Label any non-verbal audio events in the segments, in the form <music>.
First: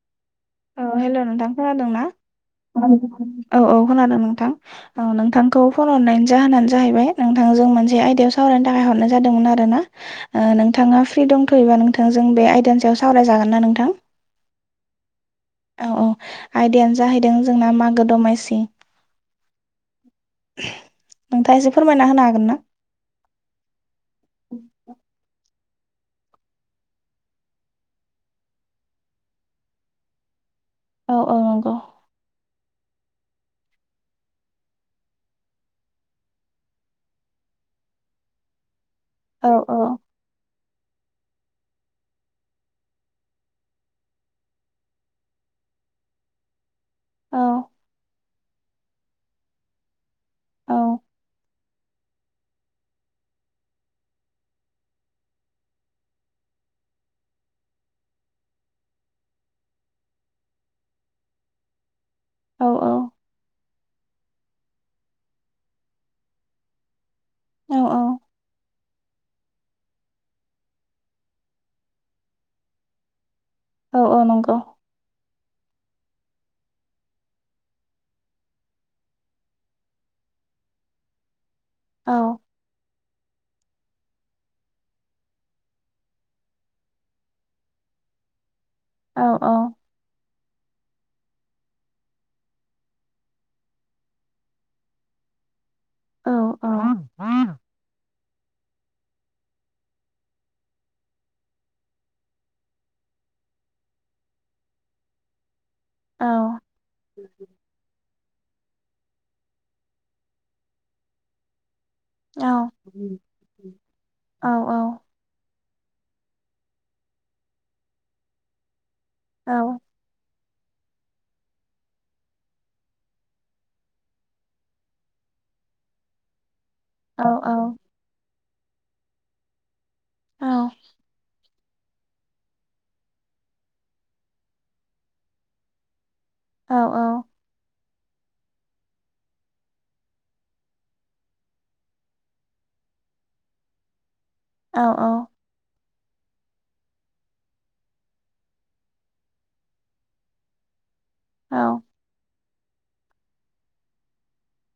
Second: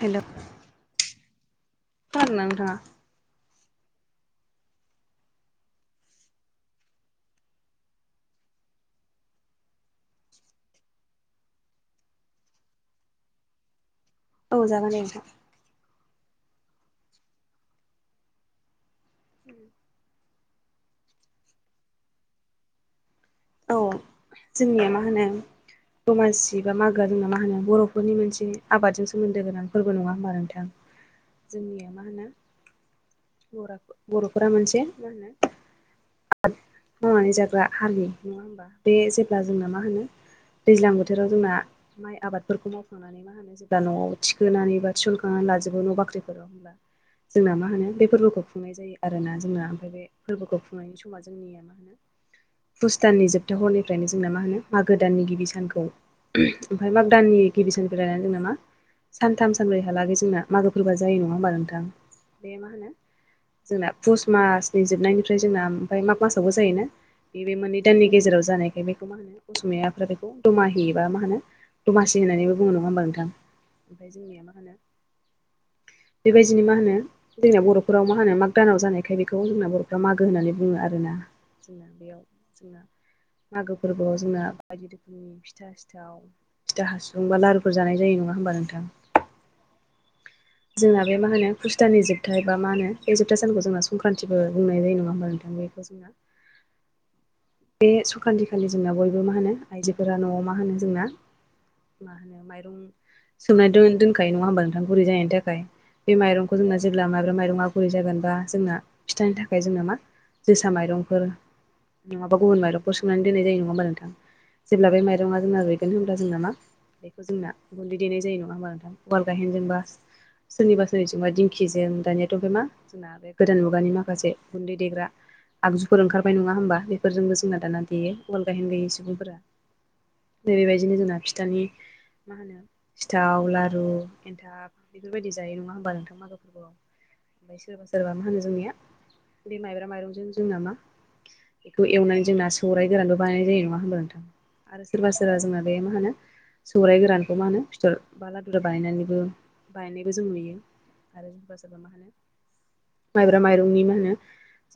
हेल' औ हेल' नोंथां खोनादों ना खोनादोंना नोंथाङा औ औ खोनादों नोंथां। औ नोंथांखौ फन हरनायनि जाहोनानो जाहैबाय नोंथांजों मोनसे आयदायाव सावरायनो थाखाय हरनाय जादोंमोन आरोना। ओ नोंथाङा फ्रि दंथ'योबा नोंथांजों बे आयदानि सायाव सावरायजागोन ना नोंथां? औ जागोन दे नोंथां। औ-औ आयदायानो जाहैदों जोंना मागो दमासि। <inaudible> नोंथाङा एसे फोरमायना होनो हागोन ना? औ जोंनिया मा होनो? दमासि बा मागोआ जोंना मा होनो बर'फोरनि मोनसे आबादजों सोमोन्दो गोनां फोरबो नङा होमबा नोंथां? औ औ नंगौ जोंनिया मा होनो बर बर'फोरा मोनसे मा होनो? आबाद मावनानै जाग्रा हालि नङा होमबा बे जेब्ला औ जोंना मा होनो? दैज्लां बोथोराव जोंना माइ आबादफोरखौ मावखांनानै मा होनो जेब्ला न'आव थिखोनानै बा थिसनखांनानै लाजोबो न' बाख्रिफोराव होमबा औ जोंना मा होनो बे फोरबोखौ खुंनाय जायो आरोना जोंना ओमफ्राय बे फोरबोखौ औ खुंनायनि सम <unintelligible> जोंनिया मा होनो पुष दाननि जोबथा हरनिफ्रायनो जोंना मा होनो मागो दाननि गिबि सानखौ? ओमफ्राय मागो दाननि गिबिसिननिफ्राय जोंना मा? सानथाम सानब्रैहालागै जोंना मागोफोरबोआ जायो नङा होमबा नोंथां? बे औ मा होनो जोंना पुष मासनि जोबनायनिफ्राय जोंना ओमफ्राय माग मासावबो जायोना। बे औ मोननै दाननि गेजेराव जानायखाय बेखौ मा होनो? असमियाफ्रा बेखौ दमाहिबा मा होनो दमासि होननानैबो बुङो नङा होमबा नोंथां? औ ओमफ्राय औ जोंनिया नंगौ मा होनो? <inaudible> बेबायदिनो मा होनो? जोंना बर'फोराव मा होनो मा दानाव जानायखाय बेखौ जोंना बर'फ्रा मागो होननानै बुङो आरोना। जोंना औ बेयाव जोंना मागो फोरबोआव जोंना बायदि रोखोमनि फिथा सिथाव फिथा हासुं बा लारुफोर जानाय जायो नङा होमबा नोंथां? औ औ जोंना बे मा होनो पुष दाननि जोबथा बा मा होनो बे जोबथा सानखौ जोंना संक्रान्थिबो बुंनाय जायो नङा होमबा नोंथां? बेखौ जोंना औ बे संख्रान्थि खालि जोंना बयबो मा होनो आइजोफोरा न'आव मा होनो जोंना मा होनो। माइरं सोमनानै दोनखायो नङा होमबा नोंथां गुरै जानायनि थाखाय बे माइरंखौ औ जोंना जेब्ला माइब्रा माइरंआ गुरै जागोनबा जोंना फिथानि थाखाय जोंना मा जोसा माइरंफोर नङाबा गुबुनाइरंफोर सोमनानै दोननाय जायो नङा होमबा नोंथां औ जेब्ला बे माइरं रंआ जोंना रुयगोन होनब्ला जोंना मा बेखौ जोंना गुन्दै देनाय जायो नङा होमबा नोंथां। उवाल गायहेन औ जेनबा सोरनिबा सोरनिजोंबा दिंखिजों दानियाथ' बे मा दा बे गोदान मुगानि माखासे गुन्दै देग्रा आगजुफोर ओंखारबाय नङा होमबा। औ फोरफोरजोंबो जोंना औ दाना देयो उवाल गायहेन गैयै सुबुंफोरा। बेबायदिनो जोंना फिथानि मा होनो सिथाव लारु एन्थाब बेफोर बायदि जायो नङा होमबा नोंथां मागो फोरबोआव औ औ। ओमफ्राय सोरबा सोरबा मा होनो जोंनिया बे माइब्रा माइरंजों जोंना मा बेखौ एवनानै जोंना सौराइ गोरानबो बानायनाय जायो नङा होनबा नोंथां आरो सोरबा सोरबा जोंना बे मा होनो सौरायाइ गोरानखौ मा होनो फिथर बा लादुरा बानायनानैबो बायनायबो जों नुयो। आरो सोरबा सोरबा मा होनो माइब्रा माइरंनि मा होनो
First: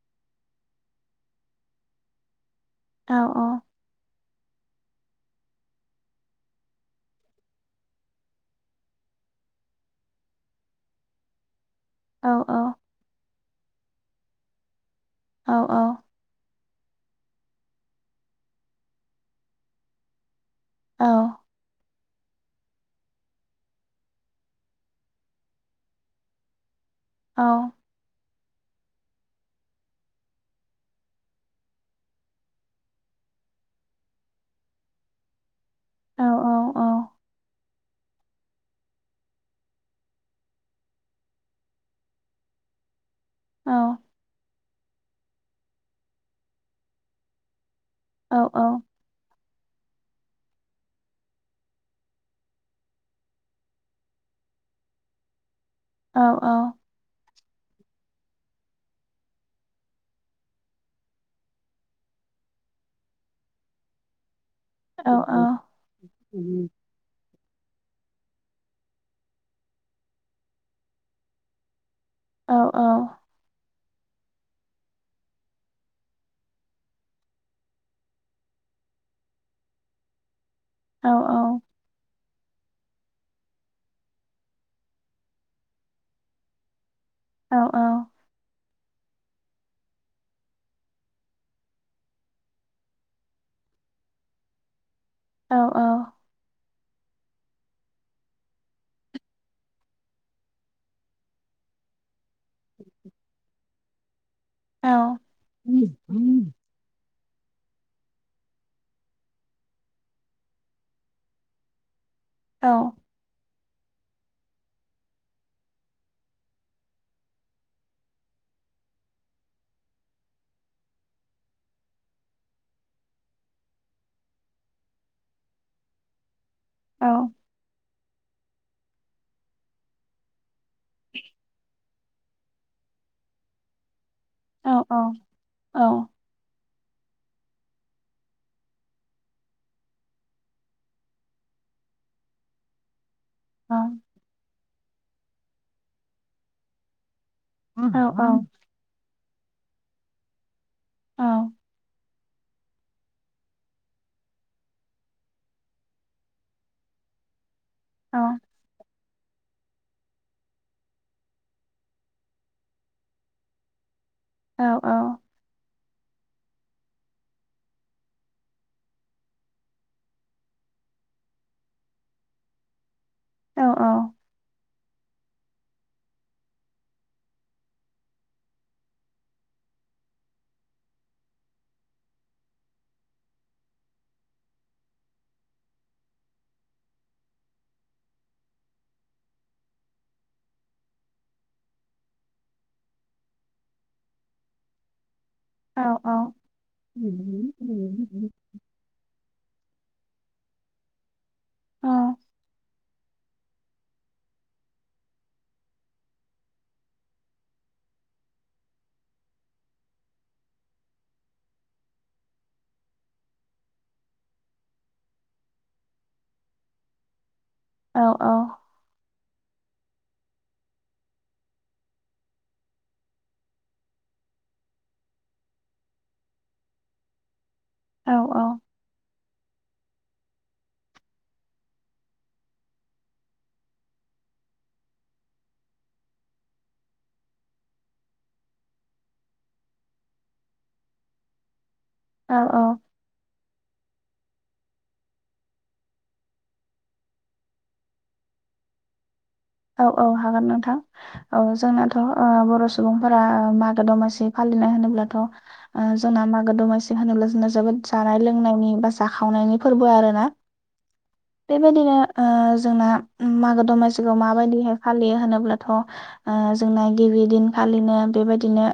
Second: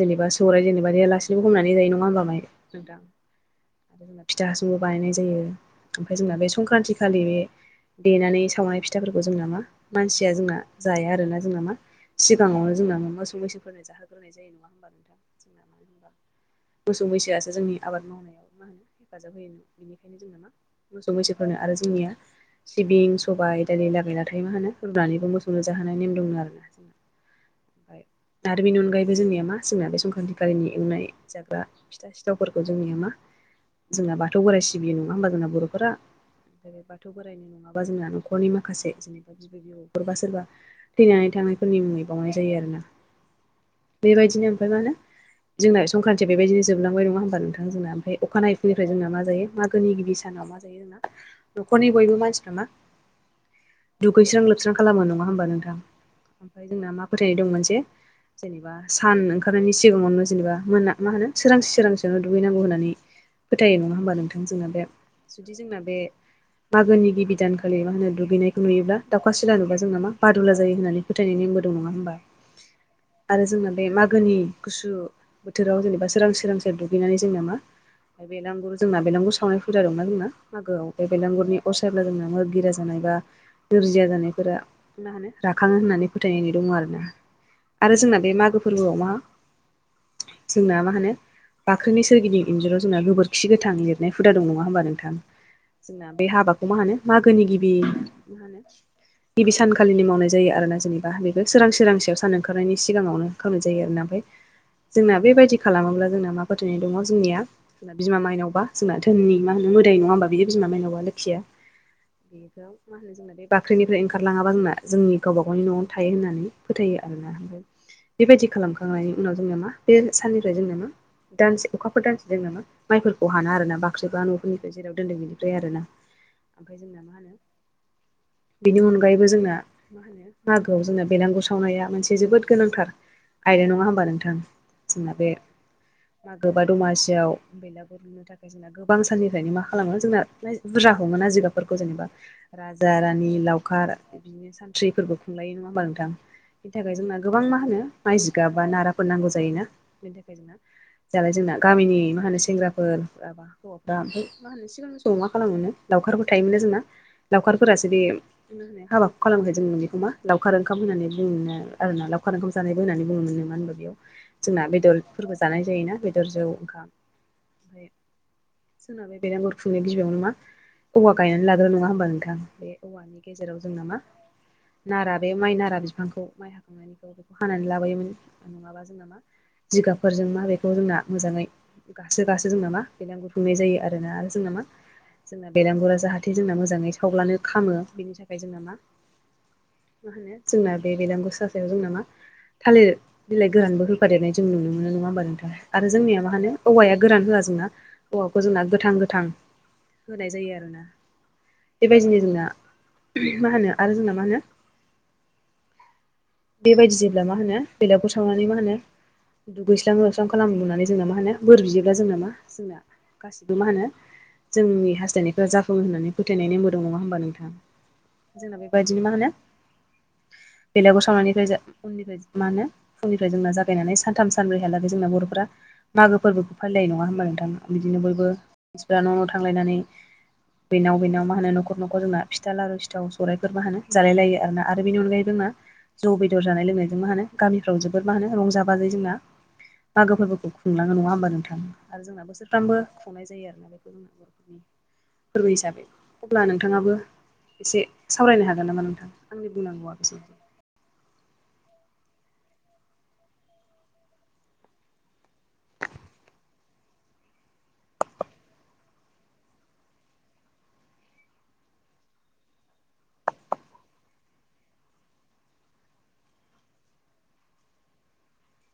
जेनेबा सौराइ जेनेबा देयालासिनोबो हमनानै जायो नङा होमबा माइ नोंथां। औ औ। ओमफ्राय जोंना फिथा हासुबो बानायनाय जायो ओमफ्राय जोंना बे संक्रान्तिखालि बे देनानै सावनाय फिथाफोरखौ जोंना मा मानसिया जोंना जाया आरोना जोंना मा सिगाङावनो जोंना मोसौ-मैसोफोरनो जाहोग्रानाय जायो नङा होमबा नोंथां औ औ। मोसौ-मैसोआसो जोंनि आबाद मावनायाव मा होनो हेफाजाब होयो नों बेनिखायनो जोंना मा मोसौ-मैसोफोरनो आरो जोंनिया सिबिं, सबाइ, दालि लागाय लाथायो मा होनो रुनानैबो मोसौनो जाहोनाय नेम दंनो आरोना जोंना औ। दारिमिननि अनगायैबो जोंनिया मा जोंना बे संक्रान्तिखालिनि एवनाय जाग्रा फिथा-सिथावफोरखौ जोंनिया मा जोंना बाथौ बोराइ सिबियो नङा होमबा जोंना बर' फोरा ओमफ्राय बाथौ बोराइनो नङाबा जोंना न'खरनि माखासे जेन'बा <unintelligible> सोरबा थैनानै थांनायफोरनि मुङै बावनाय जायो आरो ना। बेबायदिनो ओमफ्राय मा होनो जोंना संक्रान्तिया बेबादि जोबलांबाय नङा होमबा नोंथां जोंना ओमफ्राय अखानायैफोरनि जोंना मा जायो मागोनि गिबि सानाव मा जायो जोंना न'खरनि बयबो मानसिफ्रा मा दुगैस्रां-लोबस्रां खालामो नङा होमबा नोंथां। ओमफ्राय जोंना मा फोथायनाय दंमोन जे जेनेबा सान ओंखारनायनि सिगाङावनो जेनेबा मोना मा होनो सोरांसि सोरांसियावनो दुगैनांगौ होननानै फोथायो नङा होमबा नोंथां जोंना बे जुदि जोंना बे मागोनि गिबि दानखौ खालि मा होनो दुगैनायखौ नुयोब्ला दाखा सिला नुबा जोंना मा बादुला जायो होननानै फोथायनाय नेमबो दं नङा होमबा। आरो जोंना बे मागोनि गुसु बोथोराव जेनेबा सोरांसि सोरांसियाव दुगैनानै जोंना मा बेलांगुर जोंना बेलांगुर सावनाय फुजा दंना जोंना मागोआव बे बेलांगुरनि अर सायब्ला जोंना मोदगिरा जानाय बा नोरजिया जानायफोरा मा होनो राखाङो होननानै फोथायनाय दङ' आरो ना। आरो जोंना बे मागो फोरबोआव मा जोंना मा होनो बाख्रिनि सोरगिदिं इन्जुराव जोंना गोबोरखि गोथां लिरनाय हुदा दं नङा होनोमबा नोंथां। औ औ। जोंना बे हाबाखौ मा होनो मागोनि गिबि मा होनो <inaudible> गिबि सानखालिनि मावनाय जायो आरोना जेनेबा बेखौ सोरांसि सोरांसियाव सान ओंखारनायनि सिगाङावनो खालामनाय जायो आरोना ओमफ्राय जोंना बेबायदि खालामोब्ला जोंना मा फोथायनाय दङ' जोंनिया जोंना बिमा मायनावबा जोंना धोननि मा होनोाय नङा होनोमबा बेयो बिमा मायनावा लोखिया बेखौ मा होनो जोंना बे? बाख्रिनिफ्राय ओंखारलाङाबा जोंना जोंनि गावबा गावनि न'आवनो थायो होननानै फोथायो आरोना ओमफाय बेबायदि खालामखांनायनि उनाव जोंना मा बे साननिफ्राय जोंना मा दानसे अखाफोर गारसे जोंना मा माइफोरखौ हाना आरोना बाख्रिबा न'फोरनिफ्राय जेराव दोनदों बेनिफ्राय आरो ना ओमफ्राय जोंना मा होनो बेनि अनगायैबो जोंना होनो मागोआव जोंना बेलांगुर सावनाया मोनसे जोबोद गोनांथार आयदा नङा होमबा नोंथां? जोंना बे मागो बा दमासियाव बेलागुर नो थाखाय जोंना गोबां साननिफ्रायनो मा खालामो जोंना बुरजाखौ हमोना जिगाबफोरखौ जेनेबा राजा रानि लावखार बिनि सानथ्रिफोरबो खुंलायो नङा होमबा नोंथां? बेनि थाखाय जोंना गोबां मा होनो माइ जिगा बा नाराफोर नांगौ जायोना बेनि थाखाय जोंना दालाय जोंना गामिनि मा होनो सेंग्राफोर बा हौवाफ्रा ओमफ्राय मा होनो सिगां समाव मा खालामो मोननो लाउखारबो थायोमोन ना जोंना लावखारफोरासो बे मा होनो हाबाखौ खालामोन जों बेखौ मा लावखार ओंखाम होननानै बुङोमोन आरोना लावखार ओंखाम जानायबो होननानै बुङोमोन मानो होनबा बेयाव जोंना बेदर फोरबो जानाय जायोना बेदर जौ ओंखाम ओमफ्राय <inaudible> जोंना बे बेलागुर खुंनाय बिजौयावनो मा औवा गायनानै लाग्रो नङा होमबा नोंथां बे औवानि गेजेराव जोंना मा नारा बे माइ नारा बिफांखौ माइ हाखांनायनिखौ बेखौ हानानै लाबोयोमोन नङाबा जोंना मा जिगाबफोरजों मा बेखौ जोंना मोजाङै गासो गासो जों नामा बेलागुरखुंनाय जायो आरो ना आरो जोंना मा जोंना बेरगुरा जाहाथे जोंना मोजाङै सावब्लानो खामो बेनि थाखाय जोंना मा मा होनो जोंना बेलागुर सायाव जोंना मा थालिर बिलाइ गोहानबो हो फादेरनाय जों नुनो मोनो नङा होमबा नोंथा आरो जोंनिया मा होनो औवाया गोरान होआ जोंना औवाखौ जोंना गोथां गोथां होनाय जायो आरोना। बेबायदिनो जोंना मा होनो आरो जोंना मा होनो बेबायदि जेब्ला मा होनो बेलाग सावनानै मा होनो दुगैस्रां लोस्रां खालामनानै जोंना मा होनो बोर बियोब्ला जोंना मा जोंना गासिबो मा होनो जोंनि हास्थायनायफ्रा जाफुङो होननानै फोथायनाय नेमबो दं नङा होमबा नोंथां? जोंना बेबायदिनो मा होनो बेलागुर सावनायनिफ्राय उननिफ्राय मा होनो फुंनिफ्राय जोंना जा गायनानै सानथाम सानब्रैहालागै जोंना बर'फोरा मागो फोरबोखौ फालिनाय नङा होमबा नोंथां? बिदिनो बयबो मानसिफ्रा न' न' थांलायनानै बेनाव बेनाव मा होनो न'खर न'खर जोंना फिथा लारु सिथाव सौरायफोर मा होनो जालाय लायो आरोना आरो बेनि अनगायै जोंना जौ बेदर जानाय लोंनायजों मा होनो गामिफ्राव जोबोर मा होनो रंजा बागै जोंना मागो फोरबोखौ खुंलाङो नङा होमबा नोंथाङो आरो जोंना बोसोरफ्रामबो सावनाय जायो आरो ना बेखौ <unintelligible> फोरबो हिसाबै अब्ला नोंथाङाबो एसे सावरायनो हागोन नामा नोंथां? आंनि औ बुंनांगौआ औ बेसेनोसै हागोन नोंथां। औ जोंनाथ' अ बर' सुबुंफोरा मागो दमासि फालिनाय होनोब्लाथ' अ जोंना मागो दमासि होनोब्ला जोंना जोबोद जानाय लोंनायनि बा जाखावनायनि फोरबो आरो ना बेबायदिनो ओ जोंना मागो दमासि खौ माबादियै हाय फालियो होनोब्लाथ' ओ जोंना गिबि दिनखालिनो बेबायदिनो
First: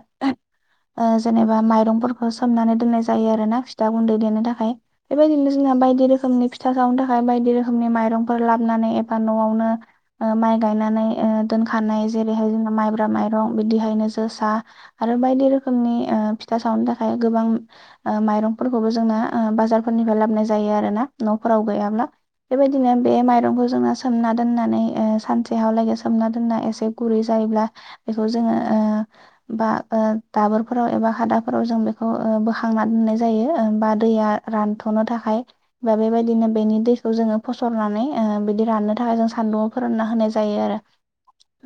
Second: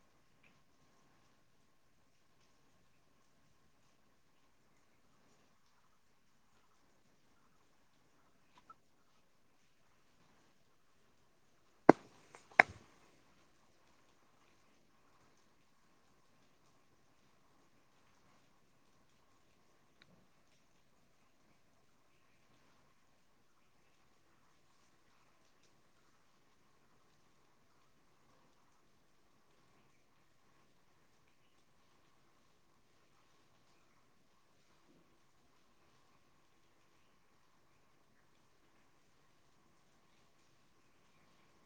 ओ जेनेबा माइरंफोरखौ सोमनानै दोननाय जायो आरो ना फिथा गुन्दै देनो थाखाय बेबायदिनो जोंना बायदि रोखोमनि फिथा सावनो थाखाय बायदि रोखोमनि माइरंफोर लाबोनानै एबा न'आवनो ओ माइ गायनानै ओ दोनखानाय जेरैहाय जोंहा माइब्रा माइरं बिदिहायनो जोसा आरो बायदि रोखोमनि ओ फिथा सावनो थाखाय गोबां माइरंफोरखौबो जोंना बाजारफोरनिफ्राय लाबोनाय जायो आरो ना न'फोराव गैयाब्ला बेबायदिनो बे माइरंखौ जोङो सोमना दोननानै सानसे हालागै सोमना दोनना एसे गुरै जायोब्ला बेखौ जोङो बा दाबोरफोराव एबा खादाफोराव जों बेखौ बोखांना दोननाय जायो बा दैया रानथ'नो थाखाय बा बेबायदिनो बेनि दैखौ जोङो फसरनानै बिदि राननो थाखाय जों सान्दुंआव फोरानना होनाय जायो आरो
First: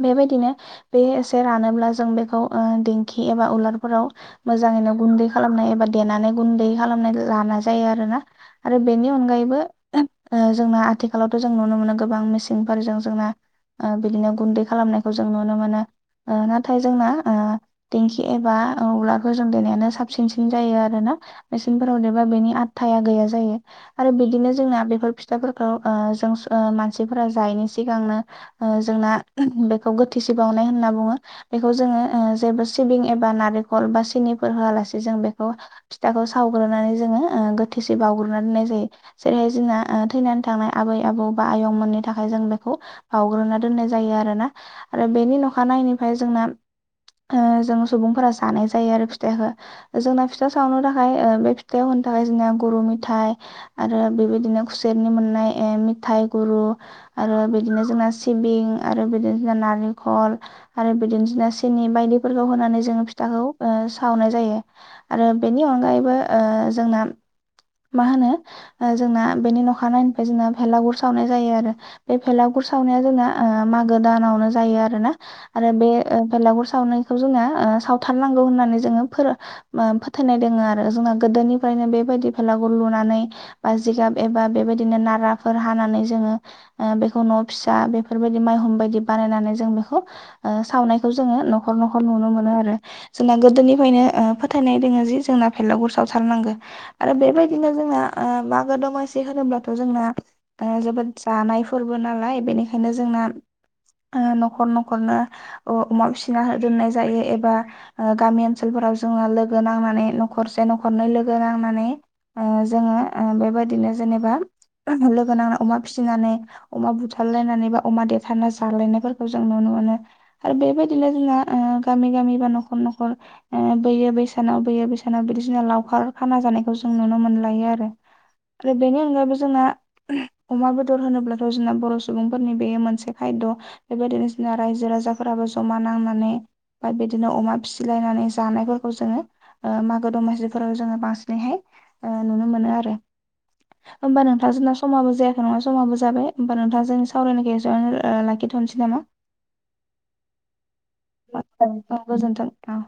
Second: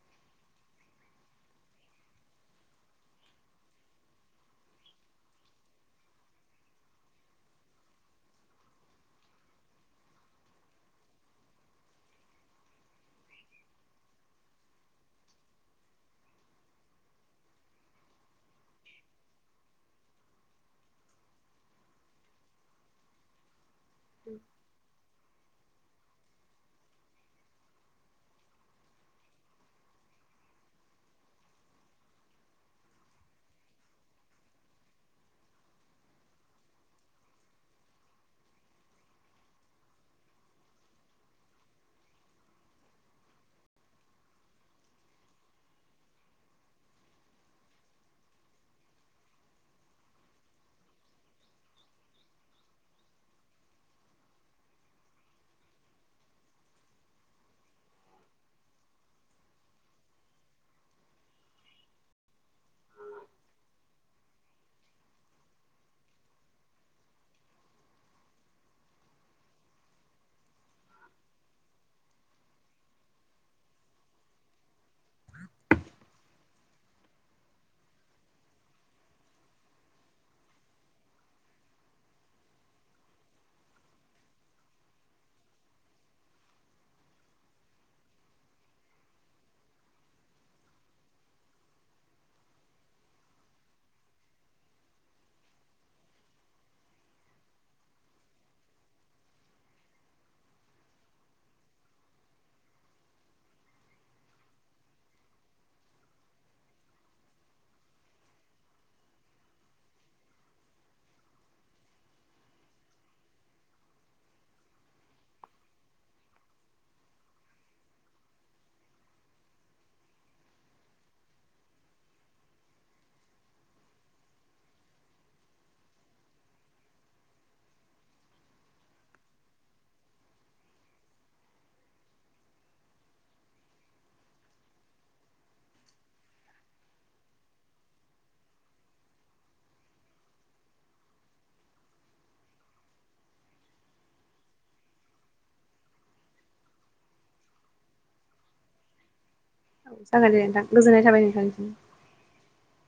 बेबायदिनो बे एसे रानोब्ला जों बेखौ देंखि एबा उलारफोराव मोजाङैनो गुन्दै खालामनाय एबा देनानै गुन्दै खालामनाय लाना जायो आरो ना आरो बेनि अनगायैबो जोंना आथिखालावथ' जों नुनो मोनो गोबां मेसिन जों जोंना बिदिनो गुन्दै खालामनायखौ जों नुनो मोनो नाथाय जोंना ओ देंखि एबा <unintelligible> देनायानो साबसिनसिन जायो आरोना मेचिनफोराव देरबा बेनि आदथाया गैया जायो आरो बिदिनो जोंना बेफोर फिथाफोरखौ जों मानसिफोरा जायैनि सिगांनो जोंना बेखौ गोथिसे बावनाय होनना बुङो बेखौ जोङो जेबो सिबिं एबा नारेंखल बा सिनिफोर होआलासे जों बेखौ फिथाखौ सावग्रोनानै जोङो गोथोसे बावग्रोनना दोननाय जायो जेरैहाय जोंना थैनानै थांनाय आबै आबौ बा आयं मोननि थाखाय जों बेखौ बावग्रोना दोननाय जायो आरोना आरो बेनि अखानायैनायनिफ्राय जोंना ओ जों सुबुंफोरा जानाय जायो आरो फिथाइखो जोंना फिथा सावनो थाखाय बे फिथायाव होनो थाखाय जोंना गुरु मेथाय आरो बेबायदिनो खुसेरनि मोननाय मिथाय गुरु आरो बिदिनो जोंना सिबिं आरो बिदिनो जोंना नारिखल आरो बिदिनो जोंना सिनि बायदिफोरखौ होनानै जोङो फिथाखौ सावनाय जायो आरो बेनि अनगायैबो जोंना मा होनो जोंना बेनि अखा नायैनिफ्राय जोंना भेलागुर सावनाय जायो आरो बे फेलागुर सावनाया जोंना मागो दानावनो जायो आरो ना आरो बे बेलागुर सावनायखौ जोङो सावथारनांगौ होननानै जोङो फोर फोथायनाय दोङो आरो जोंहा गोदोनिफ्रायनो बेबायदि फेलाखौ लुनानै बा जिगाब एबा बेबायदिनो नाराफोर हानानै जोङो बेखौ न' फिसा बेफोरबायदि माइहुं बायदि बानायनानै जों बेखौ ओ सावनायखौ जोङो न'खर न'खर नुनो मोनो आरो जोंना गोदोनिफ्रायनो फोथायनाय दोङो जि जोंना फेलागुर सावथारनांगो आरो बेबायदिनो जोंना मागो दमासि होनोब्लाथ' जोंना जोबोद जानाय फोरबो नालाय बेनिखायनो जोंना न'खर न'खरनो अमा फिसिना दोननाय जायो एबा ओ गामि ओनसोलफोराव जोंना लोगो नांनानै न'खरसे न'खरनै लोगो नांनानै ओ जोङो बेबायदिनो जेनेबा लोगो नांना अमा फिसिनानै अमा बुथारलायनानै बा अमा देरथारना जालायनायफोरखौ जों नुनो मोनो आरो बेबायदिनो जोंना गामि गामि बा न'खर न'खर बोयो बैसानाव बोयो बैसानाव बिदिसिनो लावखार खाना जानायखौ जों नुनो मोनलायो आरो आरो बेनि अनगायैबो जोंना अमा बेदर होनोब्ला रजुना बर' सुबुंफोरनि बेयो मोनसे खायद' बेबायदिसिना रायजो राजाफोराबो जमा नांनानै बा बिदिनो अमा फिसिलायनानै जानायफोरखौ जोङो मागो दमासिफोराव जोङो बांसिनैहाय नुनो मोनो आरो होमबा नोंथां जोंना समाबो जायाखै नङा समाबो जाबाय होमबा नोंथाङा जोंनि सावरायनाय गेजसेनो लाखिथ'नोसै नामा औ जागोन दे नोंथां गोजोननाय थाबाय नोंथांनिसिम औ गोजोन्थों औ।